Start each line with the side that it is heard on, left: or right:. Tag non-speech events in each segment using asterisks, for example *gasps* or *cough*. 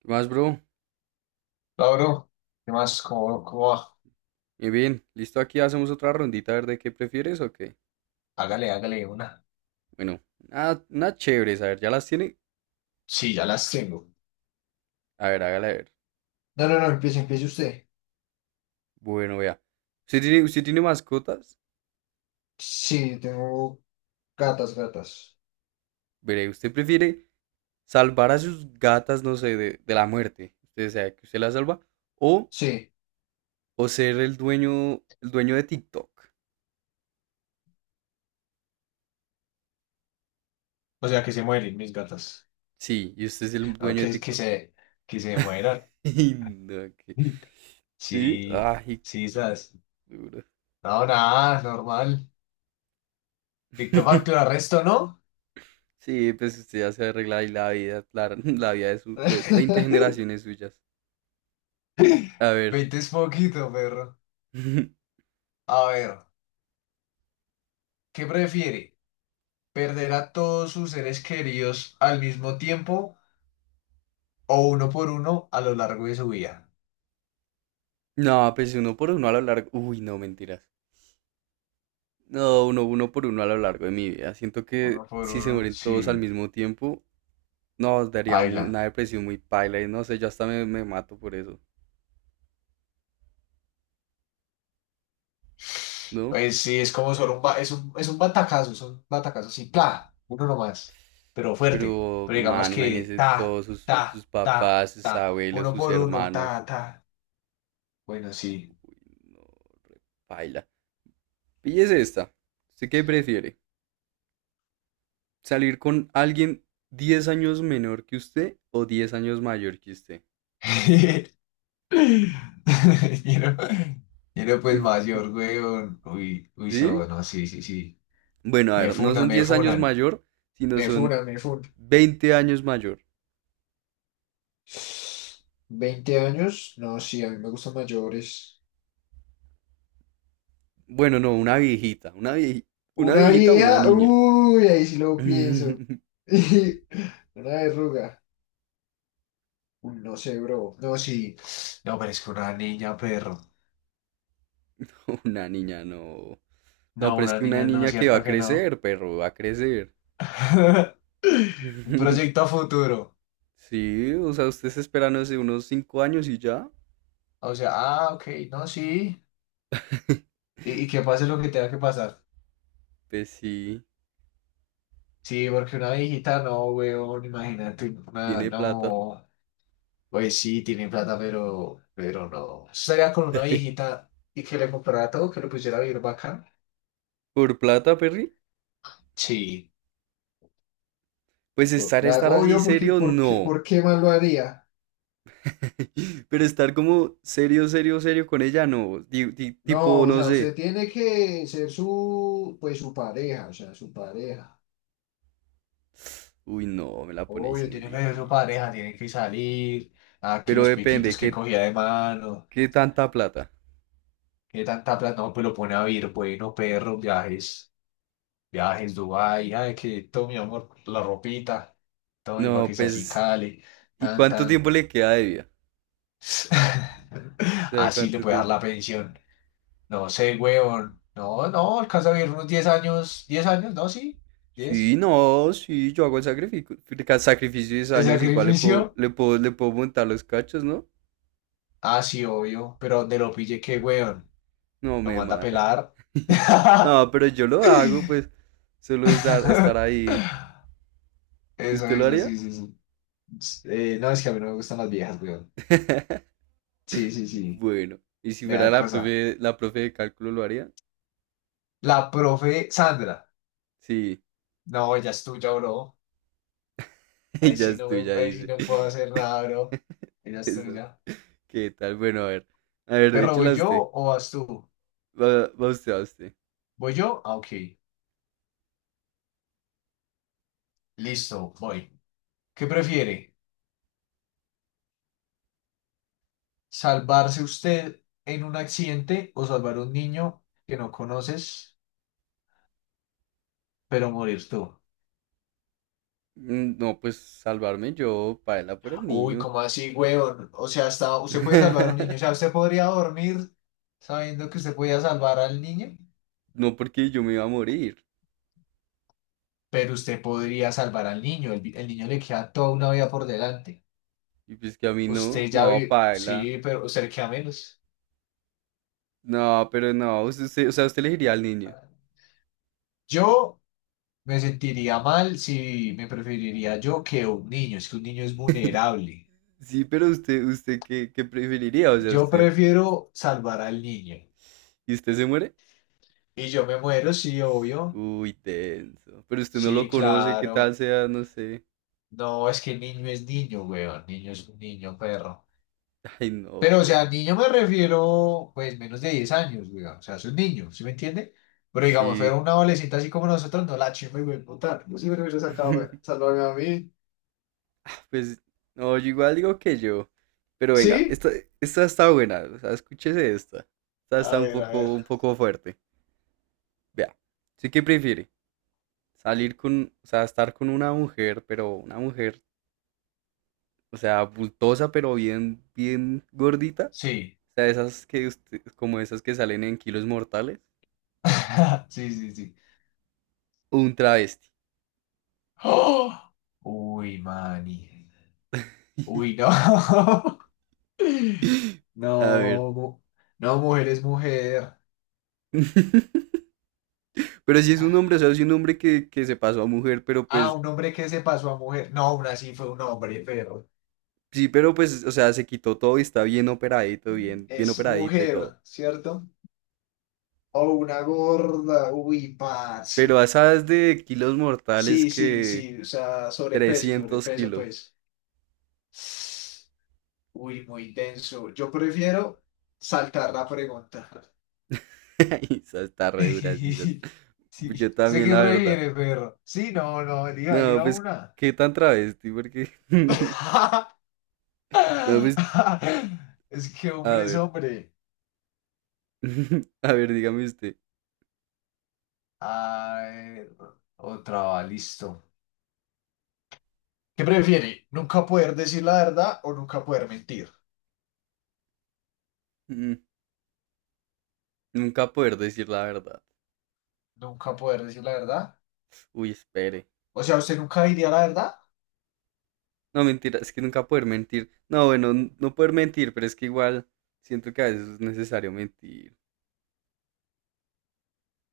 right: ¿Qué más, bro?
left: Hola, bro. ¿Qué más? ¿¿Cómo va?
right: Muy bien, listo, aquí hacemos otra rondita a ver de qué prefieres o qué.
left: Hágale, hágale una.
right: Bueno, nada una chévere, a ver, ¿ya las tiene?
left: Sí, ya las tengo.
right: A ver, hágala a ver.
left: No, no, no, empiece, empiece usted.
right: Bueno, vea. ¿Usted tiene mascotas?
left: Sí, tengo gatas, gatas.
right: Veré, ¿usted prefiere salvar a sus gatas, no sé, de la muerte? Usted sea que usted las salva. O,
left: Sí,
right: o ser el dueño de TikTok.
left: o sea, que se mueren mis gatas.
right: Sí, y usted es el
left: No,
right: dueño de
left: que, que
right: TikTok.
left: se, que se
right: *laughs*
left: mueran.
right: Y no.
left: *laughs*
right: Sí,
left: Sí,
right: ay,
left: sí,
right: qué
left: esas.
right: duro.
left: No, nada, normal. Dicto facto
right: *laughs*
left: arresto, ¿no?
right: Sí, pues usted ya se arregla ahí la vida, *laughs* la vida de 20
left: *laughs*
right: generaciones suyas. A ver.
left: 20 es poquito, perro.
right: *laughs*
left: A ver, ¿qué prefiere? ¿Perder a todos sus seres queridos al mismo tiempo o uno por uno a lo largo de su vida?
right: No, pues uno por uno a lo largo. Uy, no, mentiras. No, uno por uno a lo largo de mi vida. Siento que
left: Uno por
right: si se
left: uno,
right: mueren todos al
left: sí.
right: mismo tiempo, nos daría
left: Baila.
right: una depresión muy paila. Y no sé, yo hasta me mato por eso, ¿no?
left: Pues sí, es como solo un, ba- es un batacazo, son batacazos, sí. ¡Pla! Uno nomás, pero fuerte.
right: Pero,
left: Pero
right: man,
left: digamos que
right: imagínese
left: ta,
right: todos sus
left: ta, ta,
right: papás, sus
left: ta.
right: abuelos,
left: Uno
right: sus
left: por uno,
right: hermanos.
left: ta, ta. Bueno, sí.
right: No, re paila. Píllese esta. ¿Usted qué prefiere? Salir con alguien 10 años menor que usted o 10 años mayor que usted.
left: *laughs* Quiero, quiero pues mayor,
right: *laughs*
left: weón. Uy, uy, so,
right: ¿Sí?
left: no, sí, sí, sí.
right: Bueno, a
left: Me
right: ver, no
left: funan,
right: son
left: me
right: 10 años
left: funan.
right: mayor, sino
left: Me
right: son
left: funan, me funan.
right: 20 años mayor.
left: 20 años, no, sí, a mí me gustan mayores.
right: Bueno, no, una viejita, una
left: Una
right: viejita, una
left: vieja,
right: niña.
left: uy, ahí sí lo pienso.
right: *laughs*
left: *laughs* Una verruga, uy, no sé, bro. No, sí, no, pero es que una niña, perro.
right: Una niña, no.
left: No,
right: No, pero es
left: una
right: que una
left: niña, no,
right: niña que va
left: cierto
right: a
left: que no.
right: crecer, perro, va a crecer.
left: *laughs* Un
right: *laughs*
left: proyecto a futuro.
right: Sí, o sea, usted se espera, no sé, unos 5 años y ya.
left: O sea, ah, ok, no, sí.
right: *laughs*
left: Y que pase lo que tenga que pasar.
right: Pues sí,
left: Sí, porque una viejita, no, weón, imagínate, una,
right: tiene plata.
left: no. Pues sí, tiene plata, pero no. Estaría con una
right: *laughs*
left: viejita y que le comprara todo, que le pusiera a vivir bacán.
right: ¿Por plata, Perry?
left: Sí.
right: Pues estar, estar así
left: Obvio,
right: serio, no.
left: ¿por qué más lo haría?
right: *laughs* Pero estar como serio, serio, serio con ella, no.
left: No,
right: Tipo,
left: o
right: no
left: sea,
right: sé.
left: usted tiene que ser su, pues su pareja, o sea, su pareja.
right: Uy, no, me la ponéis
left: Obvio,
right: muy
left: tiene que ser su pareja,
right: difícil.
left: tiene que salir. A que
right: Pero
left: los
right: depende,
left: piquitos que
right: ¿qué,
left: cogía de mano.
right: qué tanta plata?
left: Que tanta plata, no, pues lo pone a vivir. Bueno, perro, viajes. Viajes en Dubái, ay, que todo mi amor, la ropita, todo mi pa'
right: No,
left: que se
right: pues,
left: acicale,
right: ¿y
left: tan,
right: cuánto
left: tan.
right: tiempo le queda de vida?
left: *laughs*
right: O sea,
left: Así le
right: ¿cuánto
left: puede dar
right: tiempo?
left: la pensión. No sé, huevón. No, no, alcanza a vivir unos 10 años. ¿10 años? No, sí.
right: Sí,
left: 10.
right: no, sí, yo hago el sacrificio, sacrificio de 10
left: ¿De
right: años, igual le puedo,
left: sacrificio?
right: le puedo, le puedo montar los cachos, ¿no?
left: Ah, sí, obvio. Pero donde lo pille, qué huevón.
right: No,
left: Lo
right: me
left: manda a
right: mata.
left: pelar.
right: *laughs*
left: *laughs*
right: No, pero yo lo hago, pues, solo es estar ahí.
left: Eso,
right: ¿Usted lo
left: eso,
right: haría?
left: sí, sí, sí. No, es que a mí no me gustan las viejas, weón.
right: *laughs*
left: Sí, sí, sí.
right: Bueno, y si
left: Me
right: fuera
left: da
right: la
left: cosa.
right: profe, la profe de cálculo, ¿lo haría?
left: La profe Sandra.
right: Sí,
left: No, ella es tuya, bro. Ahí
right: *laughs* ya
left: sí no
right: estoy, ya
left: me, ahí sí
right: dice.
left: no puedo hacer nada, bro.
right: *laughs*
left: Ella es
right: Esa-
left: tuya.
right: ¿Qué tal? Bueno, a ver,
left: Perro, ¿voy
right: échela usted.
left: yo o vas tú?
right: Va usted.
left: ¿Voy yo? Ah, ok. Listo, voy. ¿Qué prefiere? ¿Salvarse usted en un accidente o salvar a un niño que no conoces, pero morir tú?
right: No, pues salvarme yo, paela por el
left: Uy,
right: niño.
left: ¿cómo así, weón? O sea, hasta usted puede salvar a un
right: *laughs*
left: niño. O sea, usted podría dormir sabiendo que usted podía salvar al niño.
right: No, porque yo me iba a morir.
left: Pero usted podría salvar al niño, el niño le queda toda una vida por delante.
right: Y pues que a mí no,
left: Usted ya
right: no,
left: ve,
right: paela.
left: sí, pero usted le queda menos.
right: No, pero no, o sea, usted elegiría al niño.
left: Yo me sentiría mal si me preferiría yo que un niño, es que un niño es vulnerable.
right: Sí, pero usted, ¿qué preferiría? O sea,
left: Yo
right: usted,
left: prefiero salvar al niño.
right: ¿y usted se muere?
left: Y yo me muero, sí, obvio.
right: Uy, tenso. Pero usted no lo
left: Sí,
right: conoce, qué tal
left: claro.
right: sea, no sé.
left: No, es que el niño es niño, weón. Niño es un niño, perro.
right: Ay, no,
left: Pero, o
right: pero
left: sea, niño me refiero, pues, menos de 10 años, güey. O sea, es un niño, ¿sí me entiende? Pero digamos,
right: sí.
left: fuera una adolescente así como nosotros, no la chimba y güey, puta. Yo sí me hubiera sacado, güey.
right: *laughs*
left: Salvarme a mí.
right: Ah, pues, no, yo igual digo que yo. Pero venga,
left: ¿Sí?
right: esta está buena. O sea, escúchese esta. Esta
left: A
right: está un
left: ver, a ver.
right: poco, un poco fuerte. Vea. ¿Sí que prefiere? Salir con, o sea, estar con una mujer, pero una mujer, o sea, bultosa, pero bien gordita.
left: Sí.
right: O sea, esas que usted, como esas que salen en kilos mortales.
left: *laughs* Sí, sí, sí.
right: O un travesti.
left: *gasps* ¡Oh! Uy, mani. Uy, no. *laughs*
right: *gasps* *laughs* A ver.
left: No, mu- no, mujer es mujer.
right: *laughs* Pero sí es un hombre, o sea, es un hombre que se pasó a mujer, pero
left: Ah,
right: pues,
left: un hombre que se pasó a mujer. No, aún así fue un hombre, pero
right: sí, pero pues, o sea, se quitó todo y está bien operadito, bien
left: es
right: operadita y
left: mujer,
right: todo.
left: ¿cierto? O una gorda. Uy,
right: Pero
left: parce.
right: a esas de kilos mortales
left: Sí, sí,
right: que
left: sí. O sea, sobrepeso,
right: trescientos
left: sobrepeso,
right: kilos.
left: pues. Uy, muy denso. Yo prefiero saltar la pregunta.
right: *laughs* Esa está re dura, sí, esas.
left: *laughs* Sí,
right: Yo
left: sé
right: también,
left: que
right: la verdad.
left: prefieres, perro. Sí, no, no, elija,
right: No,
left: elija
right: pues,
left: una.
right: ¿qué tan travesti? Porque, *laughs* no, pues,
left: *laughs* Es que
right: a
left: hombre es
right: ver,
left: hombre.
right: *laughs* a ver, dígame usted.
left: A ver, otra va, listo. ¿Qué prefiere? ¿Nunca poder decir la verdad o nunca poder mentir?
right: Mm, Nunca poder decir la verdad.
left: Nunca poder decir la verdad.
right: Uy, espere.
left: O sea, usted nunca diría la verdad.
right: No, mentira, es que nunca poder mentir. No, bueno, no poder mentir, pero es que igual siento que a veces es necesario mentir.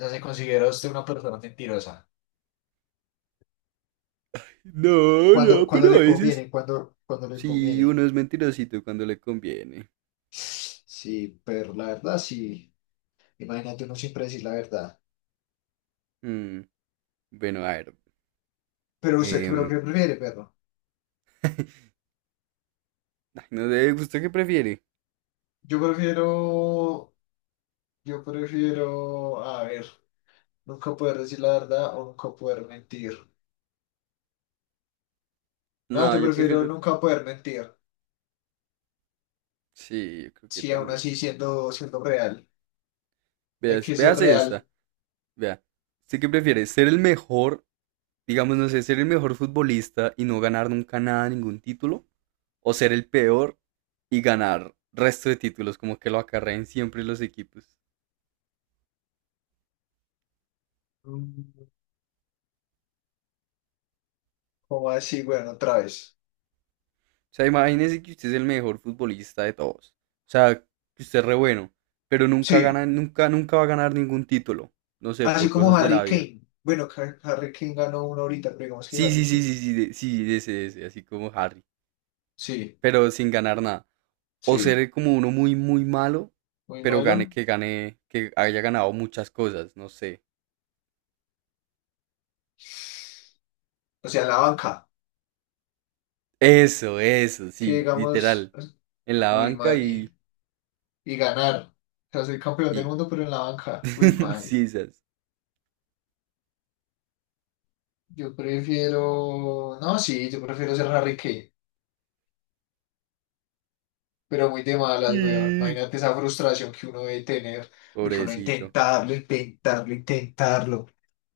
left: Ya se considera usted una persona mentirosa.
right: No,
left: Cuando,
right: no,
left: cuando
right: pero a
left: le
right: veces.
left: conviene, cuando le
right: Sí, uno
left: conviene.
right: es mentirosito cuando le conviene.
left: Sí, pero la verdad, sí. Imagínate uno siempre decir la verdad.
right: Mm, bueno, a ver.
left: Pero usted, ¿pero
right: em,
left: qué prefiere, perro?
right: Ay, no sé, ¿usted qué prefiere?
left: Yo prefiero, a ver, nunca poder decir la verdad o nunca poder mentir. No,
right: No,
left: yo
right: yo
left: prefiero
right: prefiero.
left: nunca poder mentir.
right: Sí, yo creo que
left: Sí, aún así
right: también.
left: siendo real. Hay
right: Veas,
left: que ser
right: veas
left: real.
right: esta. Vea. ¿Usted qué prefiere? ¿Ser el mejor, digamos, no sé, ser el mejor futbolista y no ganar nunca nada, ningún título, o ser el peor y ganar resto de títulos, como que lo acarreen siempre los equipos?
left: Mm, ¿Cómo así? Bueno, otra vez.
right: O sea, imagínese que usted es el mejor futbolista de todos. O sea, que usted es re bueno, pero nunca
left: Sí.
right: gana, nunca, nunca va a ganar ningún título. No sé,
left: Así
right: por
left: como
right: cosas de la
left: Harry
right: vida.
left: Kane. Bueno, Harry Kane ganó uno ahorita, pero digamos que
right: Sí,
left: Harry
right: sí, sí,
left: Kane.
right: sí, sí, sí, de ese, así como Harry,
left: Sí,
right: pero sin ganar nada. O
left: sí,
right: ser como uno muy, muy malo,
left: muy
right: pero gane,
left: malo.
right: que gane, que haya ganado muchas cosas, no sé.
left: O sea, en la banca,
right: Eso,
left: que
right: sí,
left: digamos,
right: literal. En la
left: uy,
right: banca
left: mani,
right: y,
left: y ganar. O sea, soy campeón del
right: y
left: mundo, pero en la banca, uy,
right: *laughs*
left: mani.
right: Sí, sas.
left: Yo prefiero, no, sí, yo prefiero ser Harry Kane, pero muy de malas, weón.
right: Y-
left: Imagínate esa frustración que uno debe tener, porque uno
right: Pobrecito.
left: intentarlo, intentarlo, intentarlo,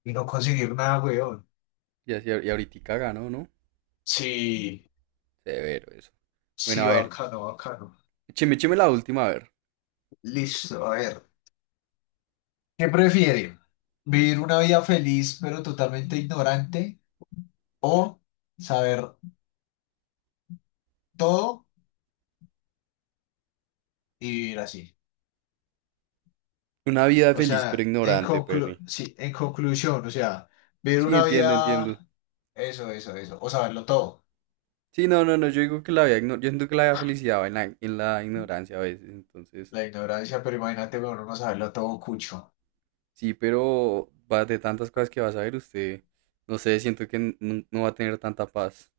left: y no conseguir nada, weón.
right: Y, así, y ahorita ganó, ¿no?
left: Sí,
right: Severo eso. Bueno,
left: sí,
right: a ver.
left: bacano, bacano.
right: Écheme la última, a ver.
left: Listo, a ver. ¿Qué prefiere? ¿Vivir una vida feliz pero totalmente ignorante o saber todo y vivir así?
right: Una vida
left: O
right: feliz pero
left: sea, en
right: ignorante, Perry.
left: sí, en conclusión, o sea, vivir
right: Sí,
left: una
right: entiendo, entiendo.
left: vida, eso, o saberlo todo.
right: Sí, no, no, no. Yo siento que la vida felicidad va en la, ignorancia a veces. Entonces,
left: La ignorancia, pero imagínate, bueno, no saberlo todo cucho.
right: sí, pero va de tantas cosas que vas a ver usted. No sé, siento que no va a tener tanta paz.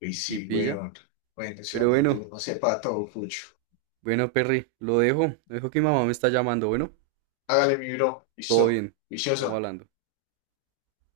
left: Y
right: Sí,
left: sí,
right: pilla.
left: weón. Bueno, eso
right: Pero
left: donde
right: bueno,
left: uno sepa todo cucho.
right: bueno, Perry, lo dejo. Lo dejo que mi mamá me está llamando. Bueno,
left: Hágale, mi bro,
right: todo
left: listo,
right: bien. Estamos
left: vicioso.
right: hablando.